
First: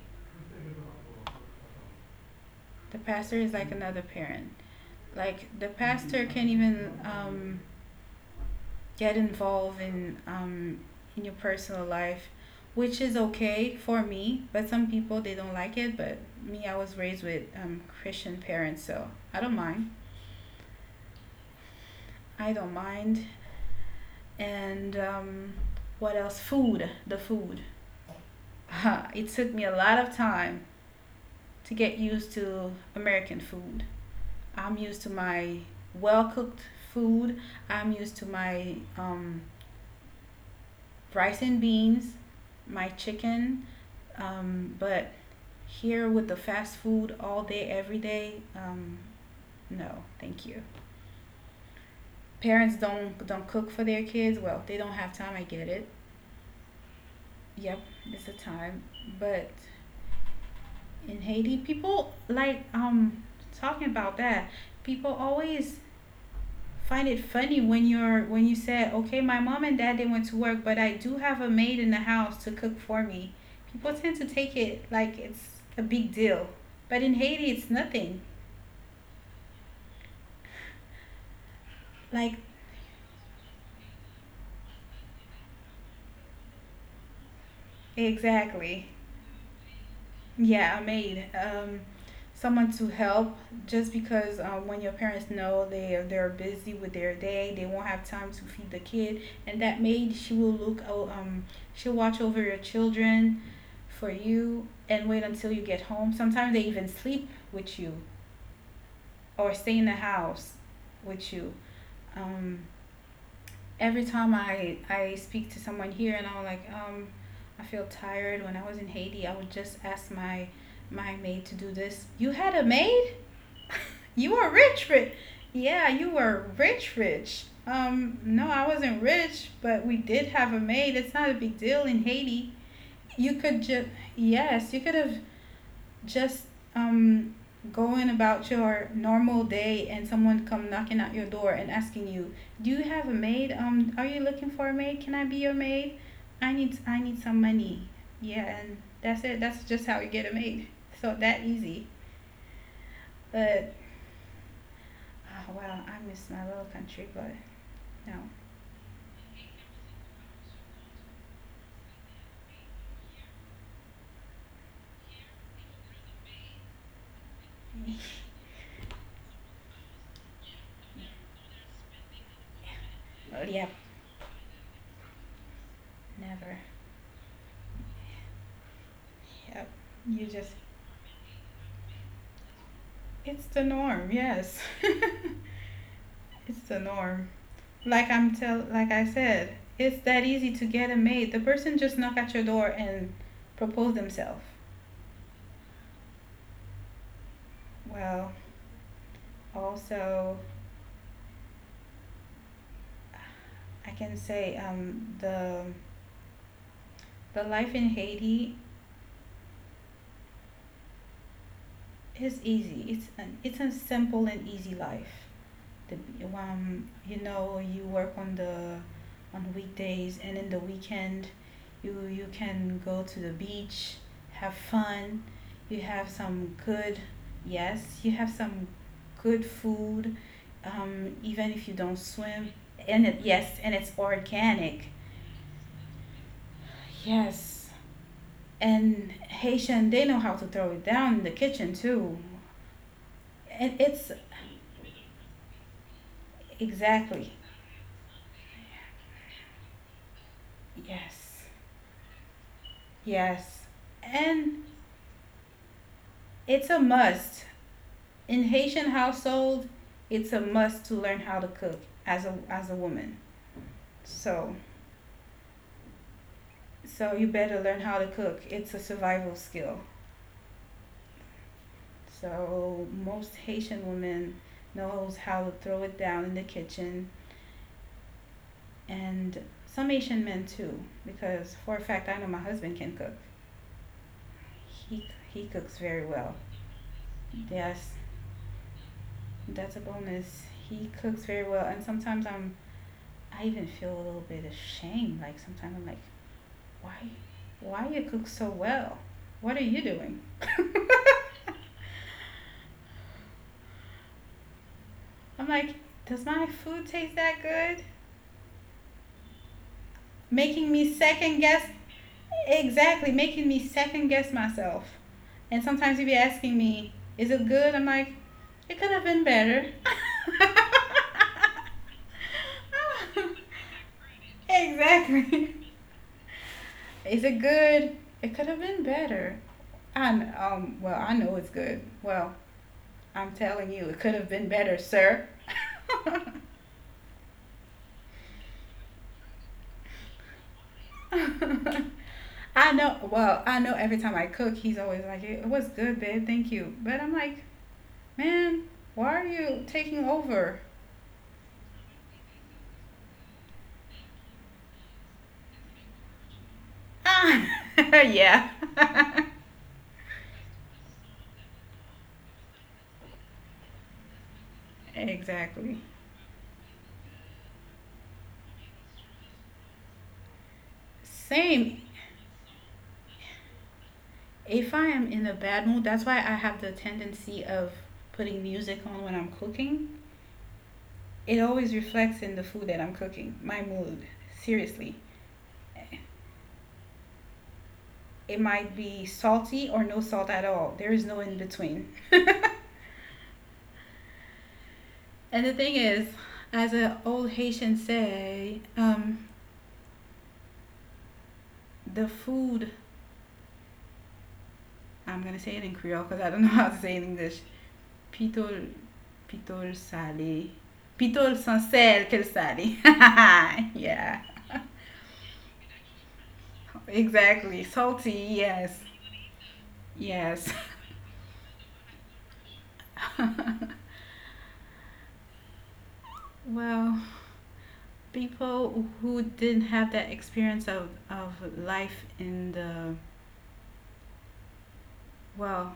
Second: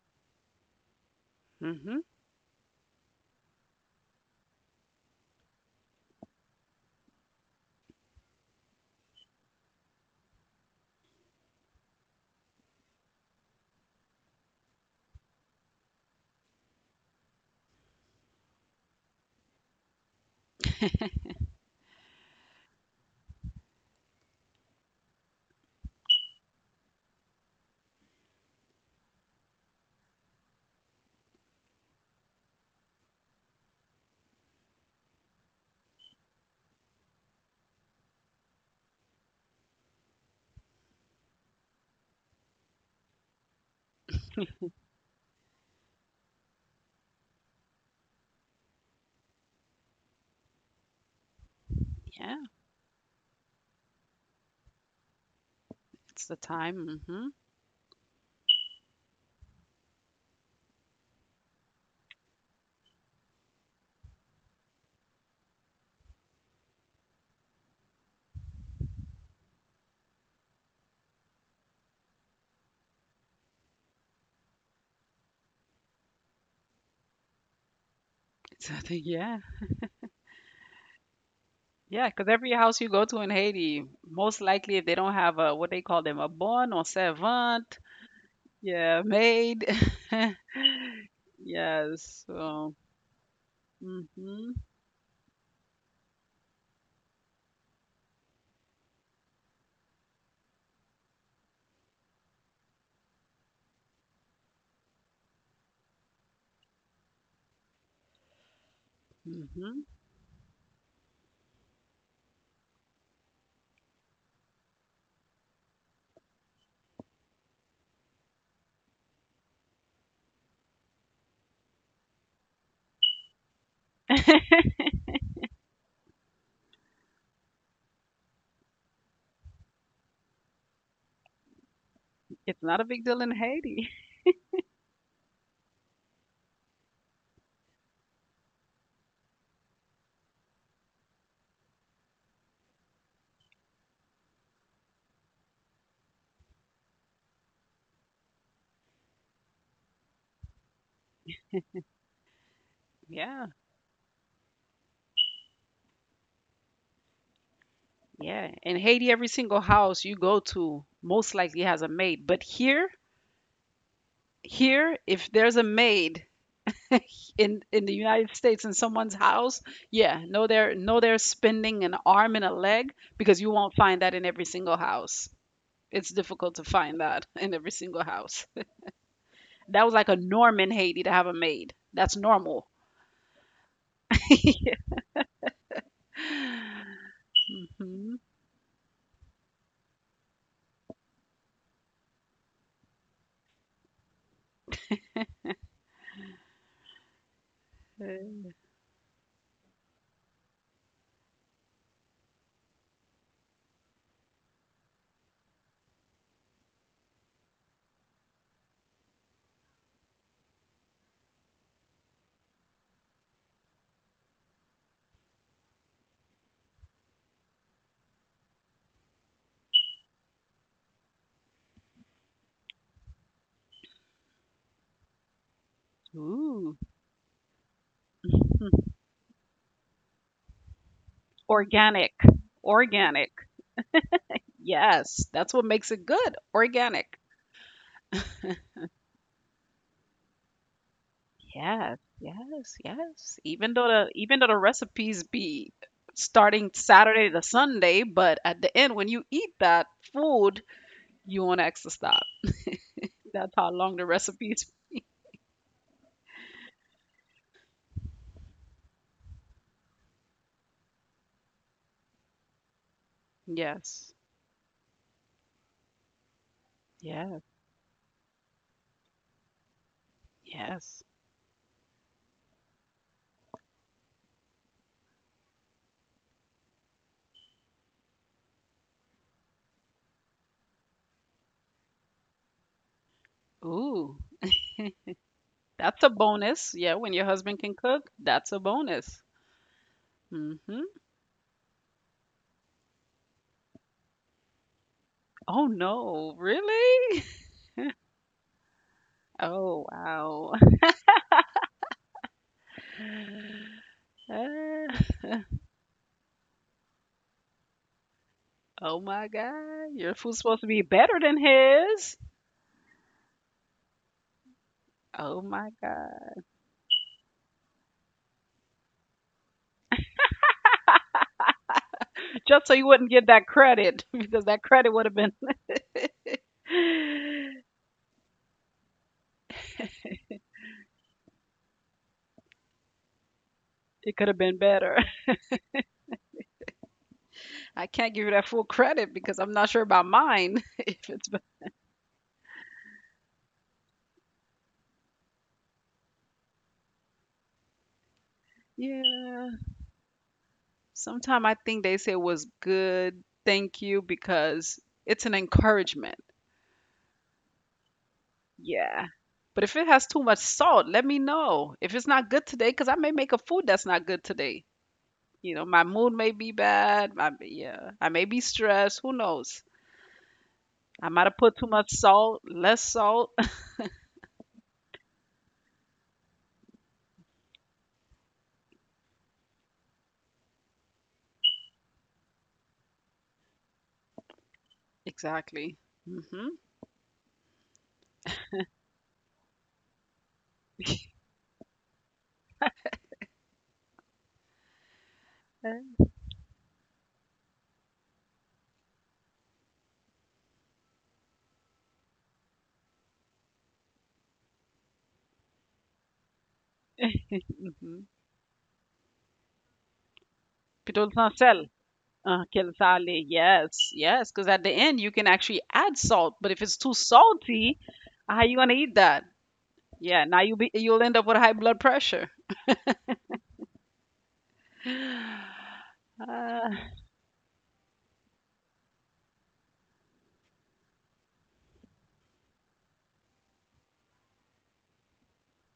Speaker 1: The pastor is like another parent. Like, the pastor can even get involved in your personal life, which is okay for me, but some people they don't like it. But me, I was raised with Christian parents, so I don't mind. I don't mind. And What else? Food, the food. <laughs> It took me a lot of time to get used to American food. I'm used to my well cooked food. I'm used to my rice and beans, my chicken. But here with the fast food all day, every day, no, thank you.
Speaker 2: Yeah,
Speaker 1: Parents don't cook for their kids. Well, they don't have time. I get it.
Speaker 2: it's the time. Hmm.
Speaker 1: Yep, it's a time, but in Haiti, people like talking about that. People always find it funny when you said, "Okay, my mom and dad, they went to work, but I do have a maid in the house to cook for me." People tend to take it like it's a big deal, but in Haiti, it's nothing.
Speaker 2: It's <laughs> the, yeah. Yeah,
Speaker 1: Like
Speaker 2: cause every house you go to in Haiti, most likely if they don't have a what they call them, a bonne or servante,
Speaker 1: exactly.
Speaker 2: yeah, maid. <laughs>
Speaker 1: Yeah, a maid.
Speaker 2: Yes.
Speaker 1: Someone to
Speaker 2: So,
Speaker 1: help. Just because
Speaker 2: mhm,
Speaker 1: when your parents know they're busy with their day, they won't have time to feed the kid, and that maid she will look. She'll watch over your children, for you, and wait until you get home. Sometimes they even sleep with you or stay in the
Speaker 2: mhm.
Speaker 1: house with you. Um, every time I speak to someone here and I'm like, I feel tired. When I was in Haiti, I would just ask my maid to do this. You had a maid? <laughs> You were rich,
Speaker 2: <laughs>
Speaker 1: rich. Yeah, you were rich, rich. No, I wasn't rich, but we did have a maid. It's not a big deal in Haiti.
Speaker 2: It's not a big deal in
Speaker 1: You could
Speaker 2: Haiti.
Speaker 1: just yes, you could have just um, going about your normal day and someone come knocking at your door and asking you, "Do you have a maid? Are you looking for a maid? Can I be your maid? I need some money." Yeah, and that's it. That's just how you get a maid. So that easy.
Speaker 2: Yeah,
Speaker 1: But oh, well, I miss my little country, but no. <laughs>
Speaker 2: yeah. In Haiti, every single house you go to most likely has a maid. But here, if there's a maid, in the United States in someone's house, yeah, no, they're spending an arm and a leg because
Speaker 1: Right?
Speaker 2: you
Speaker 1: Yep,
Speaker 2: won't find that in every single house. It's difficult
Speaker 1: never.
Speaker 2: to find that in every single house.
Speaker 1: Yep.
Speaker 2: That was like a
Speaker 1: You just
Speaker 2: norm in Haiti to have a maid. That's normal.
Speaker 1: it's the norm. Yes. <laughs>
Speaker 2: <laughs>
Speaker 1: It's the norm. Like
Speaker 2: Hmm.
Speaker 1: I'm tell like I said, it's that easy to get a mate. The person just knock at your door and propose themselves. Well, also I can say the life in Haiti is easy. It's an it's a simple and easy life. The you know you work on the on weekdays and in the weekend you can go to the beach, have fun. You have some
Speaker 2: Ooh.
Speaker 1: good yes, you have some
Speaker 2: <laughs>
Speaker 1: good food, even if you don't
Speaker 2: Organic.
Speaker 1: swim and it
Speaker 2: Organic.
Speaker 1: yes, and it's organic.
Speaker 2: Yes, that's what makes it good. Organic.
Speaker 1: Yes. And Haitian they know how to throw it down in the kitchen
Speaker 2: Yes,
Speaker 1: too.
Speaker 2: yes, yes. Even
Speaker 1: And
Speaker 2: though
Speaker 1: it's
Speaker 2: the recipes be starting Saturday
Speaker 1: exactly.
Speaker 2: to Sunday, but at the end when you eat that food,
Speaker 1: Yes.
Speaker 2: you want to extra stop. <laughs> That's
Speaker 1: Yes.
Speaker 2: how long the
Speaker 1: And
Speaker 2: recipes.
Speaker 1: it's a must. In Haitian household, it's a must to learn how to cook as a woman.
Speaker 2: Yes,
Speaker 1: So so you
Speaker 2: yes,
Speaker 1: better learn how to cook. It's a survival skill.
Speaker 2: yes.
Speaker 1: So most Haitian women knows how to throw it down in the kitchen and some Haitian men too because for a fact I know my husband can cook.
Speaker 2: Ooh,
Speaker 1: He cooks very
Speaker 2: that's a
Speaker 1: well.
Speaker 2: bonus. Yeah, when your husband can
Speaker 1: Yes,
Speaker 2: cook, that's a bonus.
Speaker 1: that's a bonus. He
Speaker 2: Mm-hmm.
Speaker 1: cooks very well and sometimes I'm I even feel a little bit ashamed, like sometimes
Speaker 2: Oh
Speaker 1: I'm like
Speaker 2: no,
Speaker 1: why
Speaker 2: really? <laughs>
Speaker 1: you cook so well, what are you
Speaker 2: Oh
Speaker 1: doing?
Speaker 2: wow. <laughs>
Speaker 1: I'm
Speaker 2: Uh, <laughs>
Speaker 1: like, does my food taste that good?
Speaker 2: oh my God, your food's
Speaker 1: Making
Speaker 2: supposed to
Speaker 1: me
Speaker 2: be better
Speaker 1: second
Speaker 2: than
Speaker 1: guess,
Speaker 2: his.
Speaker 1: exactly, making me second guess myself.
Speaker 2: Oh
Speaker 1: And
Speaker 2: my
Speaker 1: sometimes you would be
Speaker 2: God.
Speaker 1: asking me, is it good? I'm like, it could have been better. <laughs>
Speaker 2: Just so you wouldn't get that credit <laughs> because that credit would have been,
Speaker 1: Exactly.
Speaker 2: <laughs>
Speaker 1: Is it
Speaker 2: it
Speaker 1: good? It could have been better. And well I know it's good. Well, I'm telling you it could have
Speaker 2: could
Speaker 1: been
Speaker 2: have been
Speaker 1: better,
Speaker 2: better.
Speaker 1: sir. <laughs>
Speaker 2: <laughs> I can't give you that full credit because I'm not sure about mine. <laughs> If it's, be-
Speaker 1: <laughs> I know. Well, I know every time I cook, he's always like, "It was good, babe. Thank you." But I'm like, "Man, why are you
Speaker 2: yeah.
Speaker 1: taking over?"
Speaker 2: Sometimes I think they say it was good, thank you, because it's an encouragement.
Speaker 1: Ah, <laughs> yeah.
Speaker 2: Yeah. But if it has too much salt, let me know. If it's not good today, because I may make a food that's not good today. You
Speaker 1: <laughs> Exactly.
Speaker 2: know, my mood may be bad. My, yeah, I may be stressed. Who knows? I might have put too
Speaker 1: Same.
Speaker 2: much salt, less salt. <laughs>
Speaker 1: If I am in a bad mood, that's why I have the tendency of putting music on when I'm cooking. It always reflects in the food that I'm cooking, my mood. Seriously.
Speaker 2: Exactly. Hmm.
Speaker 1: It might be salty or no salt at all. There is no in between. <laughs> And the thing is, as an old Haitian say, the food, I'm going to say it in Creole because I don't <laughs> know how to say it in English.
Speaker 2: Hmm.
Speaker 1: Pitol, pitol salé.
Speaker 2: People
Speaker 1: Pitol
Speaker 2: don't
Speaker 1: sans
Speaker 2: sell.
Speaker 1: sel que le salé.
Speaker 2: Quel sale.
Speaker 1: <laughs>
Speaker 2: Yes,
Speaker 1: Yeah,
Speaker 2: yes. Because at the end, you can actually add salt. But if it's too
Speaker 1: exactly.
Speaker 2: salty,
Speaker 1: Salty,
Speaker 2: how you
Speaker 1: yes.
Speaker 2: gonna eat that? Yeah, now
Speaker 1: Yes.
Speaker 2: you'll end up with high blood pressure.
Speaker 1: <laughs>
Speaker 2: <sighs> Uh,
Speaker 1: Well, people who didn't have that experience of, life in the, well,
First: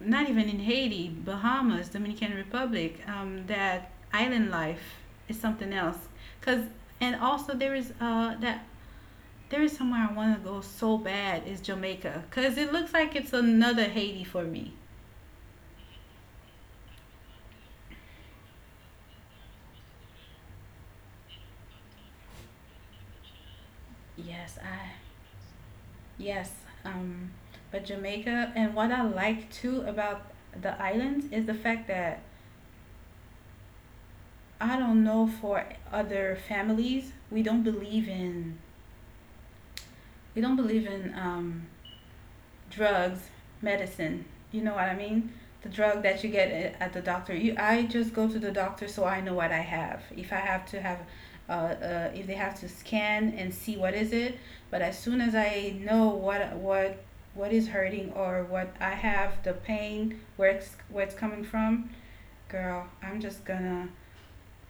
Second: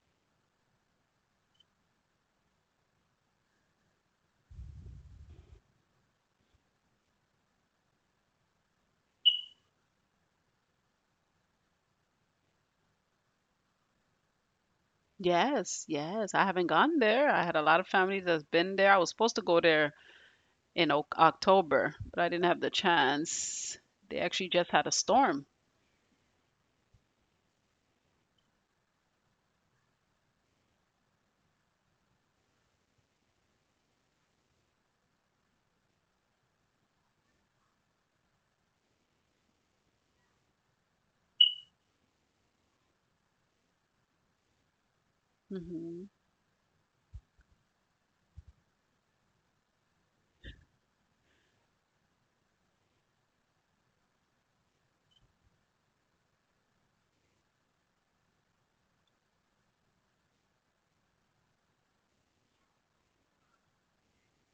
Speaker 1: not even in Haiti, Bahamas, Dominican Republic, that island life is something else. Cause and also there is that there is somewhere I want to go so bad is Jamaica, cause it looks like it's another Haiti for me.
Speaker 2: yes, yes. I haven't gone there. I had a lot of families that's been there. I was supposed to go there in Oc October, but I didn't have the chance. They actually
Speaker 1: Yes,
Speaker 2: just had a
Speaker 1: I
Speaker 2: storm.
Speaker 1: yes, um, but Jamaica, and what I like too about the islands is the fact that I don't know for other families we don't believe in we don't believe in um drugs, medicine. You know what I mean? The drug that you get at the doctor. You, I just go to the doctor so I know what I have. If I have to have, if they have to scan and see what is it. But as soon as I know what is hurting or what I have, the pain, where it's coming from, girl, I'm just gonna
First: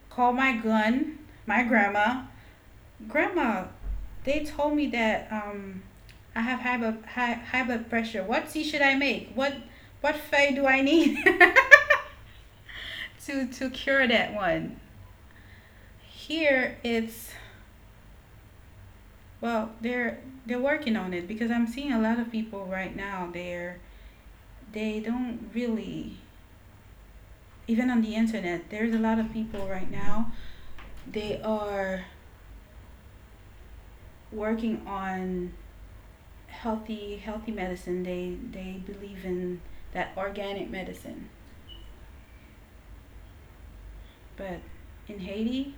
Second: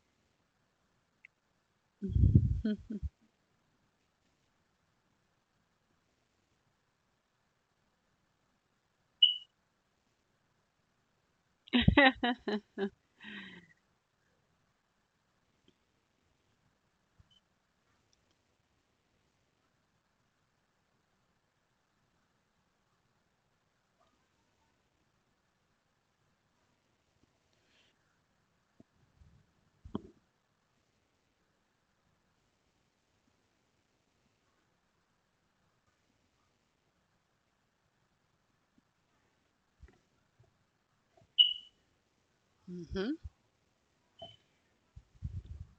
Speaker 1: call my gun, my grandma,
Speaker 2: Hmm. <laughs>
Speaker 1: Grandma, they told me that, I have high blood, high, blood pressure. What tea should I make? What fay do I need
Speaker 2: <laughs>
Speaker 1: <laughs> to cure that one? Here it's well, they're working on it because I'm seeing a lot of people right now. They're they don't really even on the internet. There's a lot of people right now. They are working on healthy medicine. They believe in that organic medicine.
Speaker 2: Hmm.
Speaker 1: But in Haiti,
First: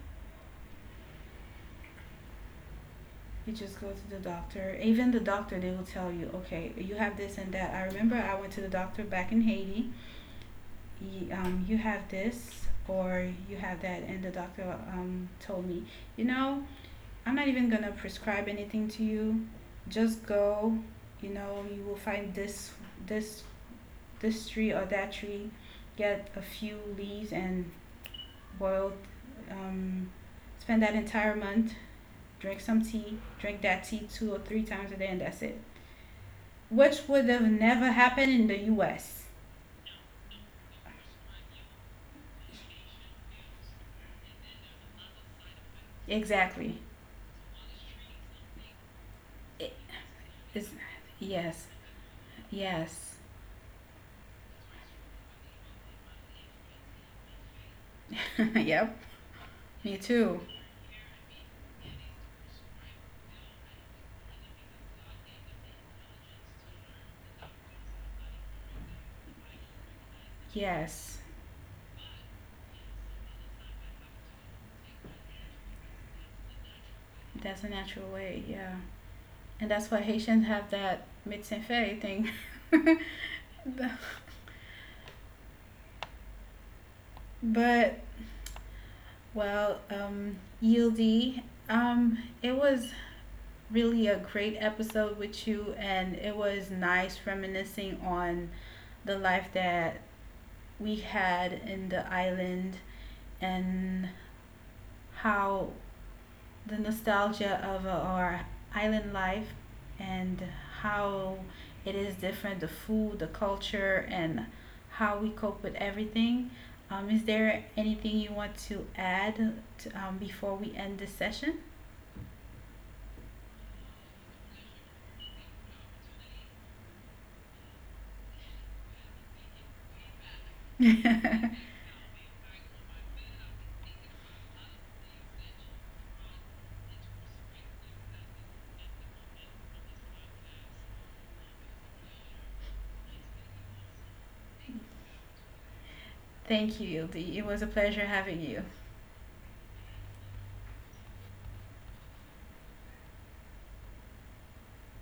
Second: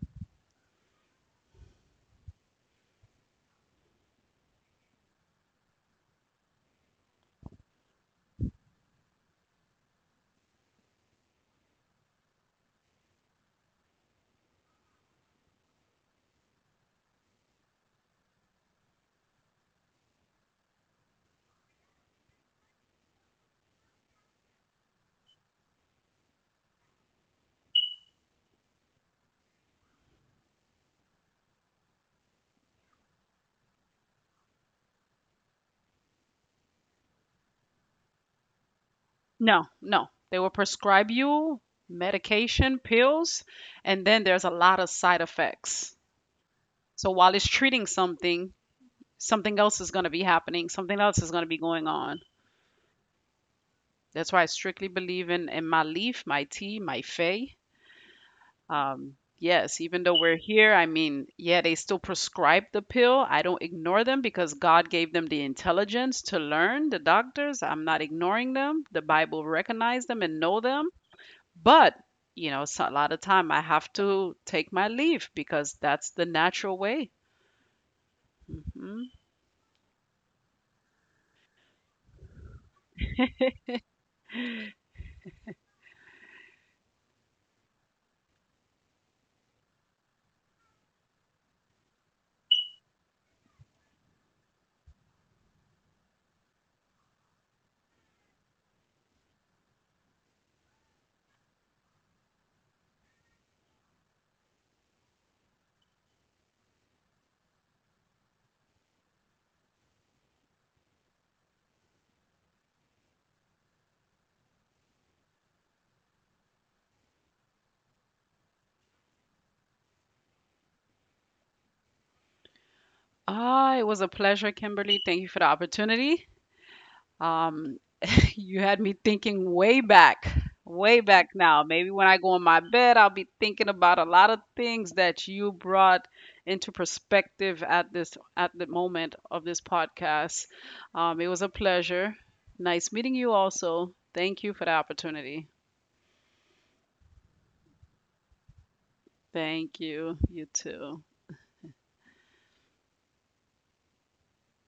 Speaker 1: you just go to the doctor. Even the doctor, they will tell you, okay, you have this and that. I remember I went to the doctor back in Haiti. He, you have this or you have that, and the doctor, told me, you know, I'm not even gonna prescribe anything to you. Just go. You know, you will find this this tree or that tree. Get a few leaves and boil. Um, spend that entire month drink some tea, drink that tea two or three times a day, and that's it. Which would have never happened in the U.S.
Speaker 2: No, no. They will prescribe you medication, pills, and then there's a lot of side effects.
Speaker 1: Exactly.
Speaker 2: So while it's treating something, something else
Speaker 1: It
Speaker 2: is going to be happening,
Speaker 1: is.
Speaker 2: something else is going to be
Speaker 1: Yes.
Speaker 2: going on.
Speaker 1: Yes.
Speaker 2: That's why I strictly believe in my leaf, my tea, my fey.
Speaker 1: <laughs> Yep.
Speaker 2: Yes, even
Speaker 1: Me
Speaker 2: though we're
Speaker 1: too.
Speaker 2: here, I mean, yeah, they still prescribe the pill. I don't ignore them because God gave them the intelligence to learn, the doctors. I'm not ignoring them. The Bible recognize them and know them.
Speaker 1: Yes.
Speaker 2: But a lot of time I have to take my leave because that's the natural way.
Speaker 1: That's a natural way. Yeah.
Speaker 2: Hmm.
Speaker 1: And that's why Haitians have that médecin fait thing. <laughs> But well, Yieldy, it was really a great episode with you, and it was nice reminiscing on the life that we had in the island, and how the nostalgia of our island life, and how it is different, the food, the culture, and how we cope with everything. Is there anything you want to add to, before we end this session?
Speaker 2: Ah, it was a pleasure, Kimberly. Thank you for the opportunity. Um, <laughs> you had me thinking way back now.
Speaker 1: <laughs>
Speaker 2: Maybe when I go in my bed, I'll be thinking about a lot of things that you brought into perspective at this at the moment of this podcast. It was a pleasure. Nice meeting you also. Thank you for the opportunity.
Speaker 1: Thank you, Yildi. It was a pleasure having you.
Speaker 2: Thank you. You too.